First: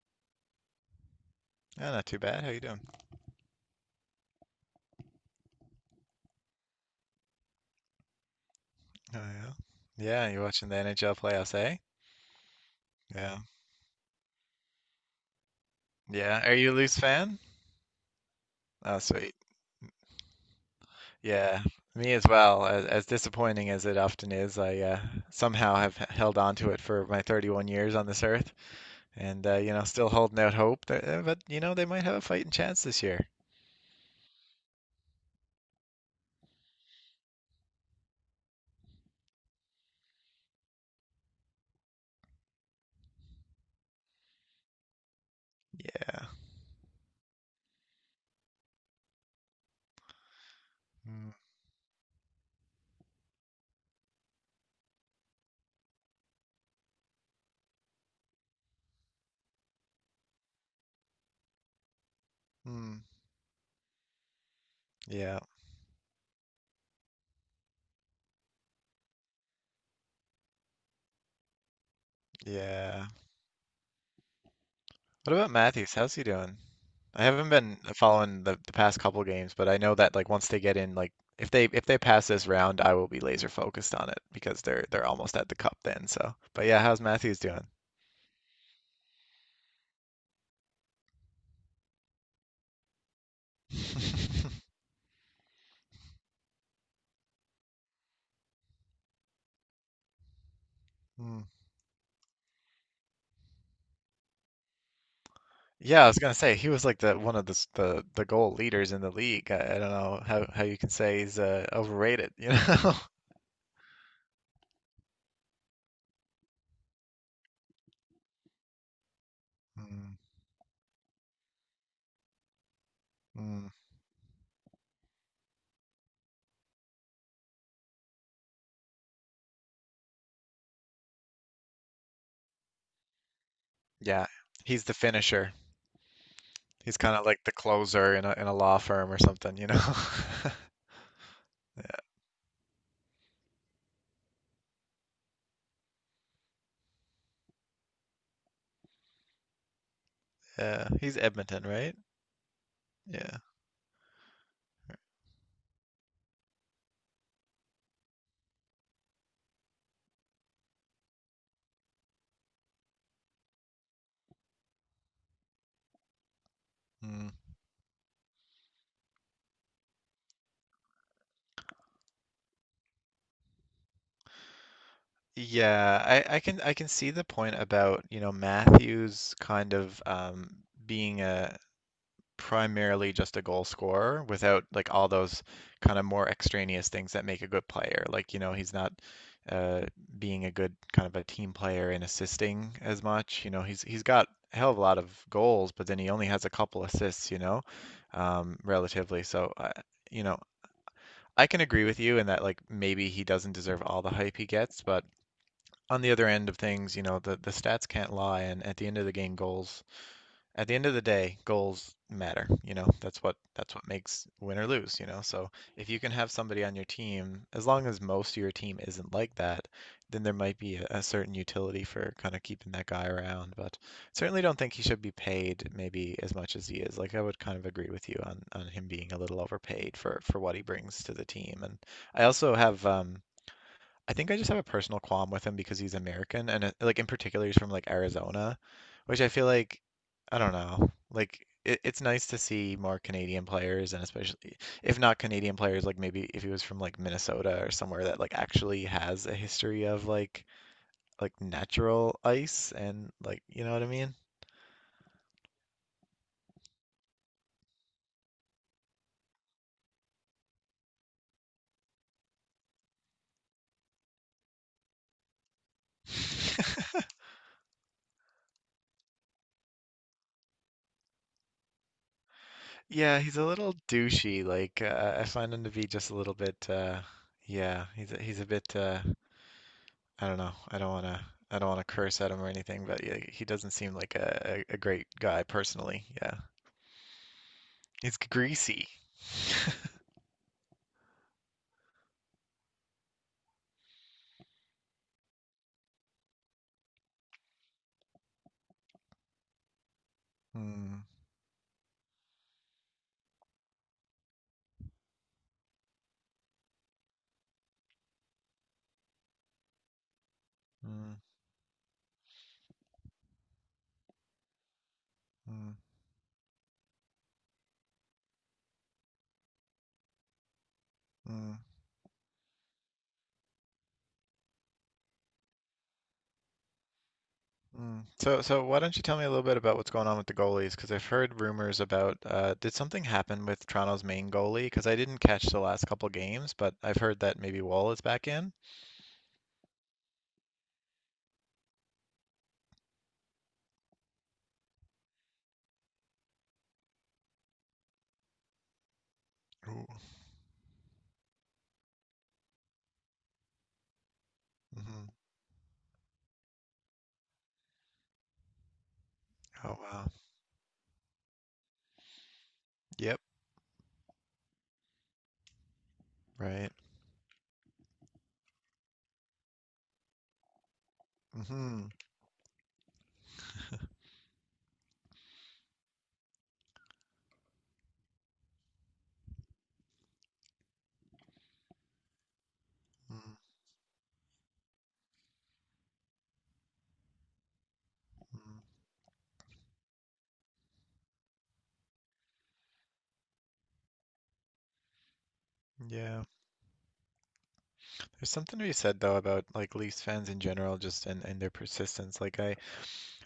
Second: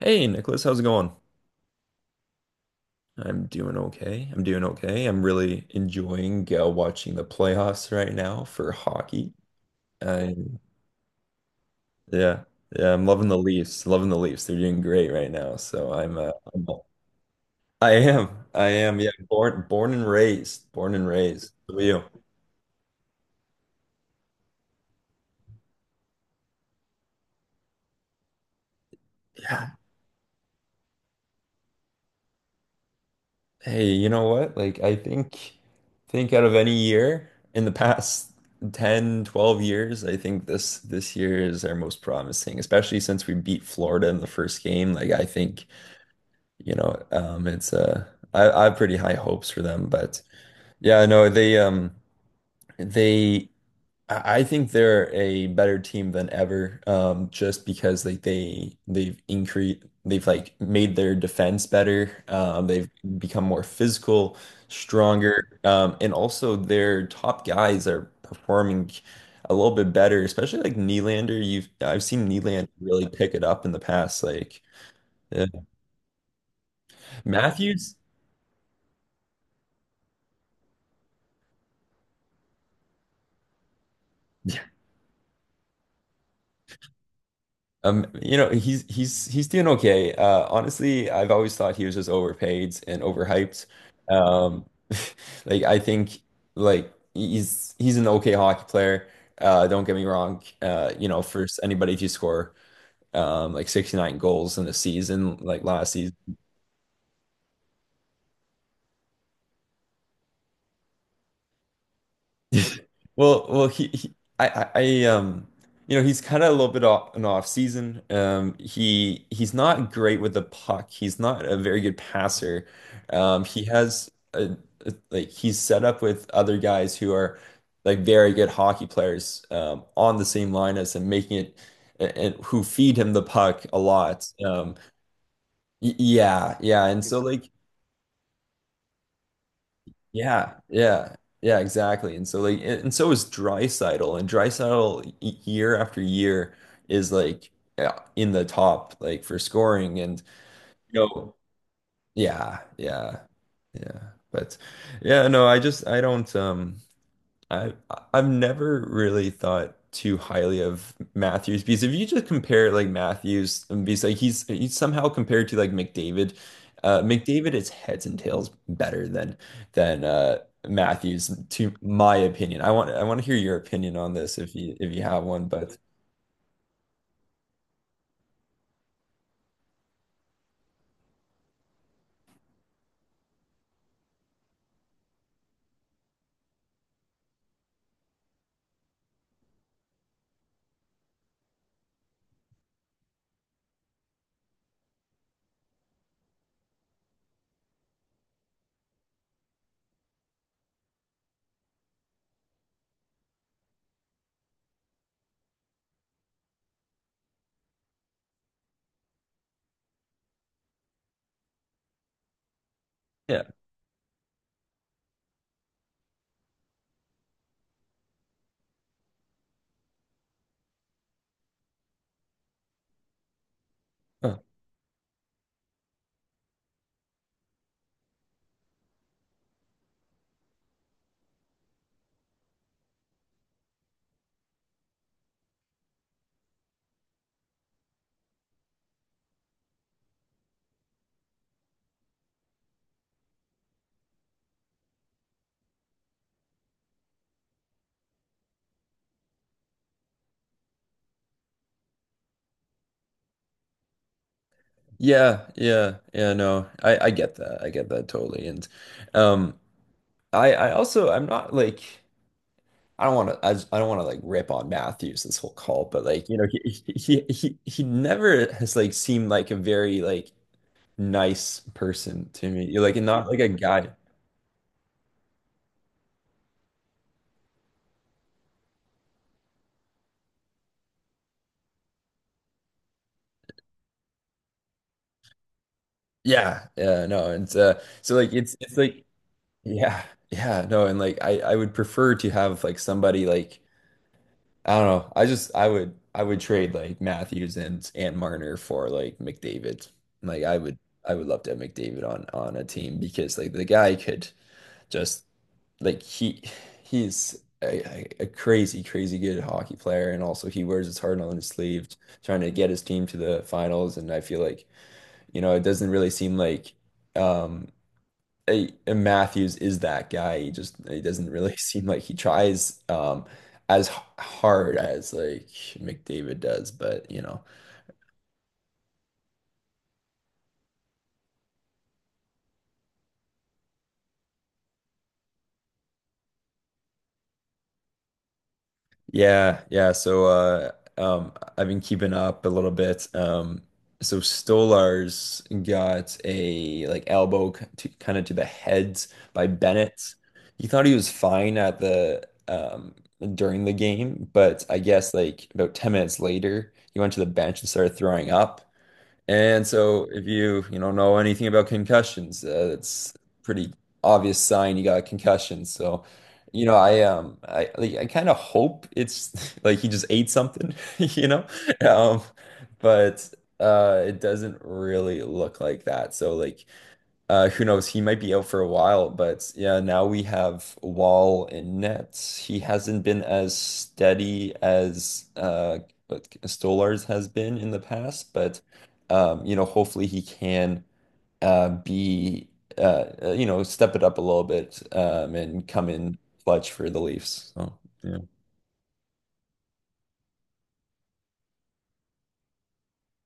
Hey Nicholas, how's it going? Yeah, not too bad. How you doing? I'm doing okay. I'm doing okay. I'm really enjoying watching the playoffs right now for Oh hockey. yeah. Yeah, you're I'm watching the NHL playoffs, eh? yeah, yeah. I'm loving the Yeah. Leafs. Loving the Leafs. They're doing great right now. So I'm, uh, Yeah. Are I'm you a Leafs fan? I am. I Oh, am. Yeah. sweet. Born, born and raised. Born and raised. Yeah, Who are you? me as well. As disappointing as it often is, I somehow have held on to it for my 31 years on this earth, and Yeah. Still holding out hope that they might have a fighting chance this year. Hey, you know what? Like I think out of any year in the past 10, 12 years, I think this year is our most promising, especially since we beat Florida in the first game. Like I think, Yeah. you know, it's I have pretty high hopes for them, but yeah, no, Mm, they I think they're a better team than ever, just because like they've like made their defense better. They've mm, become more physical, yeah. stronger, and also their top guys are performing a little bit better, especially like Nylander. You've I've seen Nylander really Yeah. pick it up in the past. What uh, about Matthews? How's he doing? I haven't been Matthews. following the past couple games, but I know that like once they get in, like if they pass this round, I will be laser focused on it because they're almost at the cup then. So, but yeah, how's Matthews doing? You know, he's doing okay. Honestly, I've always thought he was just overpaid and overhyped. Um, like I think like he's an okay hockey player. Don't get me wrong. You know, Hmm. for anybody to score like 69 goals in a season like last Yeah, I season. was gonna say he was like the one of the s- the goal leaders in the league. I don't know how you can say he's overrated, you know? Well, well, he I, you know, he's kind of a little bit off an off season. He he's not Mm, great with the puck. He's not a very good passer. He mm. has like he's set up with other guys who are like very good hockey players on the same line as him, making it and, who feed him the puck a Yeah, lot. He's the finisher. Yeah, He's and kind so of like like the closer in a law firm or something, you know? yeah, yeah, yeah, exactly. And so like and so is Drysdale year after year is like yeah, in the top like for scoring and Yeah, you he's know Edmonton, right? yeah, yeah. Yeah. Yeah. But yeah, no, I don't I I've never really thought too highly of Matthews because if you just compare like Matthews and because like he's somehow compared to like McDavid. Mm. McDavid is heads and tails better than than uh Matthews, to my opinion. I want to hear your opinion on this if you have one, but Yeah, I can I can see the point about, you know, Matthews kind of being a primarily just a goal scorer without like all those kind of more extraneous things that make a good player. Like, you know, he's not uh, being a good kind of a team player and assisting as much. You know, he's got a hell of a lot of goals, but then he only has a couple assists, you know, relatively. So, you know, I can agree with you in that like maybe he doesn't deserve all the hype he gets, but on the other end of things, you know, the stats can't lie, and at the end of the game, goals. At the end of the day, goals matter. You know, that's what yeah. that's what makes win or lose. You know, so if you can have somebody on your team, as long as most of your team isn't like that, then there might be a certain utility for kind of keeping that guy around. But Huh. certainly don't think he should be paid maybe as much as he is. Like I would kind of agree with you on him being a little overpaid for what he brings to the team. And I also have I think I just have a personal qualm with him because he's American and like in particular he's from like Arizona, which I feel like I don't know. Like it's nice to see more Canadian players and especially if not Canadian players, like maybe if he was from like Minnesota or somewhere that like actually has a history of like natural ice and like you know what I mean? Yeah, yeah, yeah, no. I get that. I get that totally. And um I also I'm not like I don't want to. I don't want to like rip on Matthews this whole call, but like you know, he he he he never has like seemed like a very like nice person to me. You're like and Yeah, not he's like a a little guy. douchey. Like I find him to be just a little bit yeah, he's he's a bit I don't know. I don't wanna curse at him or anything, but yeah, he doesn't seem like a great guy personally. Yeah. Yeah, yeah, no, and so He's like it's greasy. like yeah, yeah, no, and like I would prefer to have like somebody like I don't know. I would I would trade like Matthews and Marner for like McDavid. Like Mm, I would love to have McDavid on a team because like the guy could just like he a crazy crazy good hockey player and also he wears his mm, heart on his sleeve trying to get his team to the finals, and I feel like you know it mm, doesn't really seem like um a Matthews is that guy. He doesn't mm, really seem like he tries as hard as like McDavid does, but you know mm. So why don't you tell me a little bit about what's going on with the goalies? Because I've heard rumors about did something happen with Toronto's main goalie? Because I didn't catch the last couple games, but I've heard that maybe Wall is back in. yeah, yeah. So I've been keeping up a little bit. So Stolar's got a like kind of to the head by Ooh. Bennett. He thought he was fine at the during the game, but I Hmm. guess like about 10 minutes later, he went to the bench and started throwing up. And Oh so wow. if you, you know anything about concussions, it's Yep. pretty obvious sign you got a concussion. So, you Right. know, I like, I kind of hope it's like he just ate something, you know? Mm-hmm. Um, but it doesn't really look like that. So like who knows? He might be out for a while, but yeah, now we have Wall and Nets. He hasn't been Mm-hmm. as steady as what Stolarz has been in the past, Mm-hmm. but you know, hopefully he can be you know, step it up a little bit and come in Yeah. clutch for the Leafs. So yeah, There's something to be said though about like Leafs fans in general, just and their persistence.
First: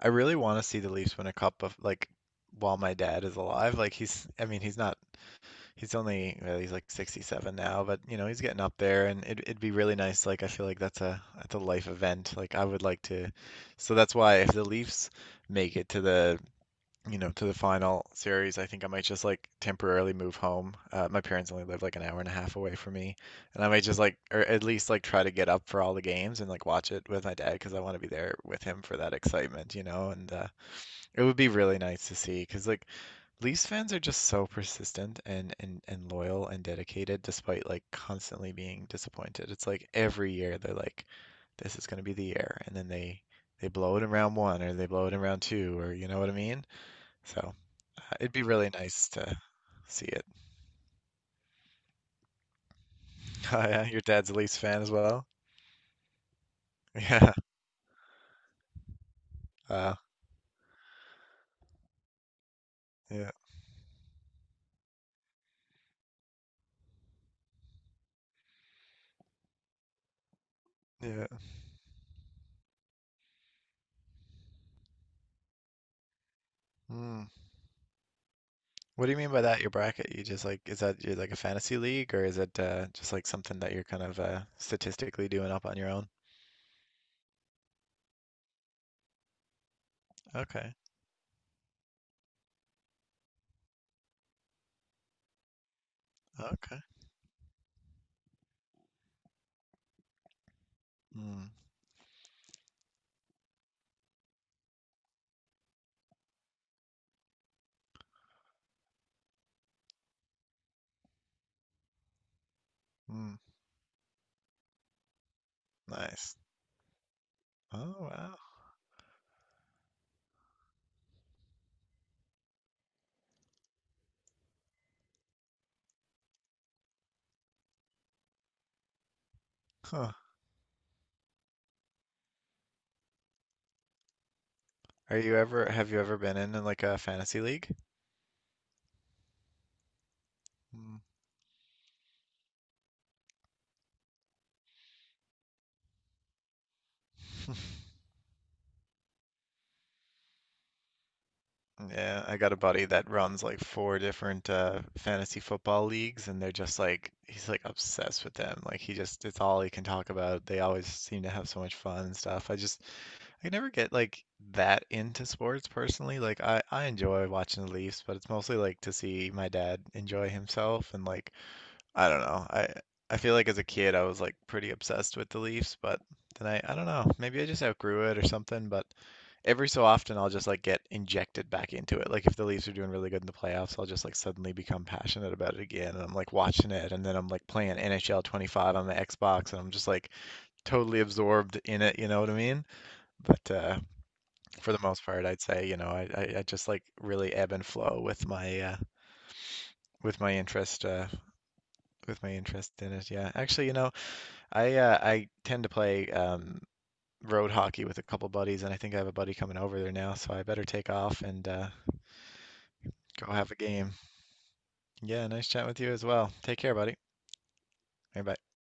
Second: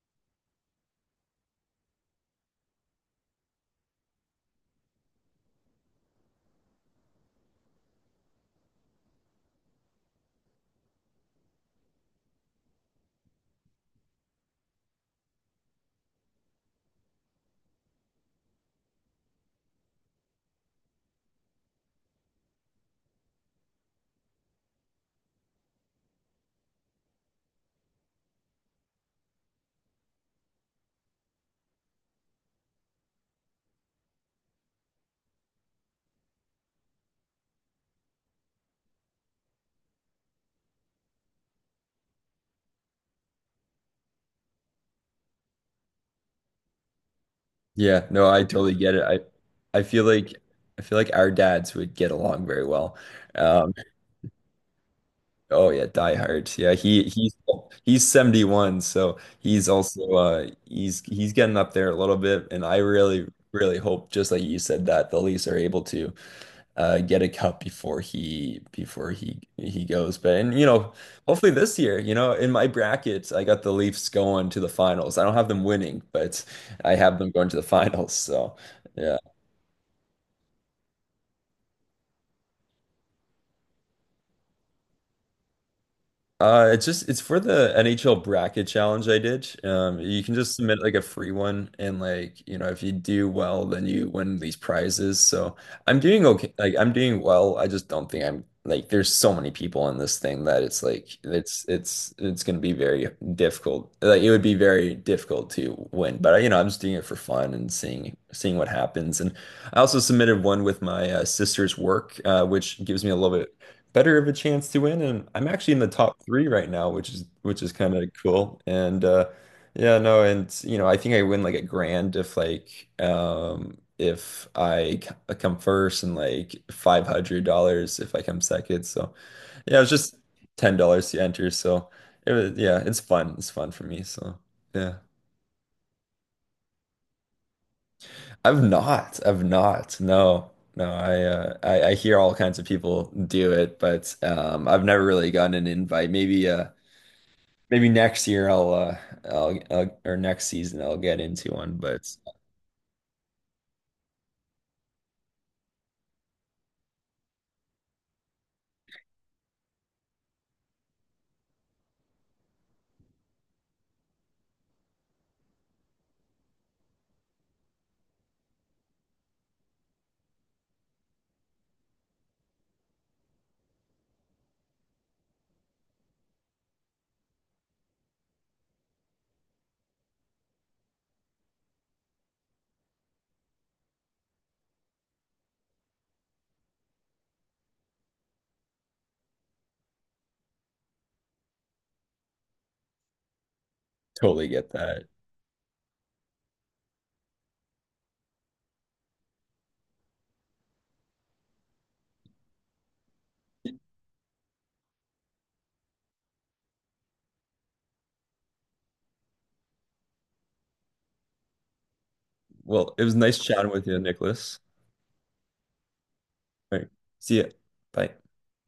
I really want to see the Leafs win a cup of like while my dad is alive. Like I mean, he's not, he's only, well, he's like 67 now, but you know, he's getting up there, and it'd be really nice. Like I feel like that's a life event. Like I would like to, So that's why if the Leafs make it to the to the final series, I think I might just like temporarily move home. My parents only live like an hour and a half away from me, and I might just like, or at least like try to get up for all the games and like watch it with my dad because I want to be there with him for that excitement, you know. And it would be really nice to see because like Leafs fans are just so persistent and and loyal and dedicated despite like constantly being disappointed. It's like every year they're like, this is going to be the year, and then they blow it in round one or they blow it in round two or you know what I mean? So. yeah, no, It'd I be really totally get it. nice I to I feel see it. like I feel like our dads would get along very well. Oh, Um, yeah, your dad's a Leafs fan as well. Oh yeah, Die Hard. Yeah, Yeah. He's 71, so he's Uh, also he's getting up there a little bit, and I really yeah. really hope, just like you said, that the Leafs are able to get a cup before he goes. But and you know, Yeah. hopefully this year, you know, in my brackets, I got the Leafs going to the finals. I don't have them winning, but I have Hmm. them going to the finals. So What do yeah. you mean by that? Your bracket? You just like, is that you like a fantasy league or is it just like something that you're kind of statistically doing up on your own? It's just it's for the NHL bracket challenge I did. You can just Okay. submit like a free one, and like you know, if you do well, then you win these prizes. So I'm doing okay. Like Okay. I'm doing well. I just Don't think I'm like there's so many people in this thing that Mm. It's gonna be very difficult. Like it would be very difficult to win. But you know, I'm just doing it for fun and seeing what happens. And I also submitted one with my sister's work, which gives me a little Mm. bit better of a chance to win. And I'm actually in the top Nice. three right now, which is kind Oh of wow. cool. And yeah, no, and you know, I think I win like a grand if like if I come first, and like $500 if I come second. So yeah, it's Huh. just $10 to enter. So it was yeah, it's fun. It's fun for me. So yeah, Are you ever have you ever been in like a fantasy league? I've not. I've not. No. No, Mm. I hear all kinds of people do it, but I've never really gotten an invite. Maybe next year or next season I'll get into one, but Yeah, I got a buddy that runs like four different fantasy football leagues and they're just like he's like obsessed with them. Like he just it's all he can talk about. They always seem to have so much fun and stuff. I just I never get like that into sports personally. Like I enjoy watching the Leafs, but it's mostly like to see my dad enjoy himself and like I don't know. I feel like as a kid I was like pretty obsessed with the Leafs, but then I don't know. Maybe I just outgrew it or something, but every so often I'll just like get injected back into it. Like if the Leafs are doing really good in the playoffs, I'll just like suddenly become passionate about it again and I'm like watching it and then I'm like playing NHL 25 on the Xbox and I'm just like totally absorbed in it, you know what I mean? But totally get for the that. most part I'd say, you know, I just like really ebb and flow with my with my interest uh with my interest in it. Yeah. Actually, you know, I tend to play road hockey with a couple buddies, and I think I have a buddy coming over there now, so I better take off and Well, it was go nice have a chatting with game. you, Nicholas. Yeah, nice chat with you as well. Take care, All right. buddy. See ya. Bye. Bye bye.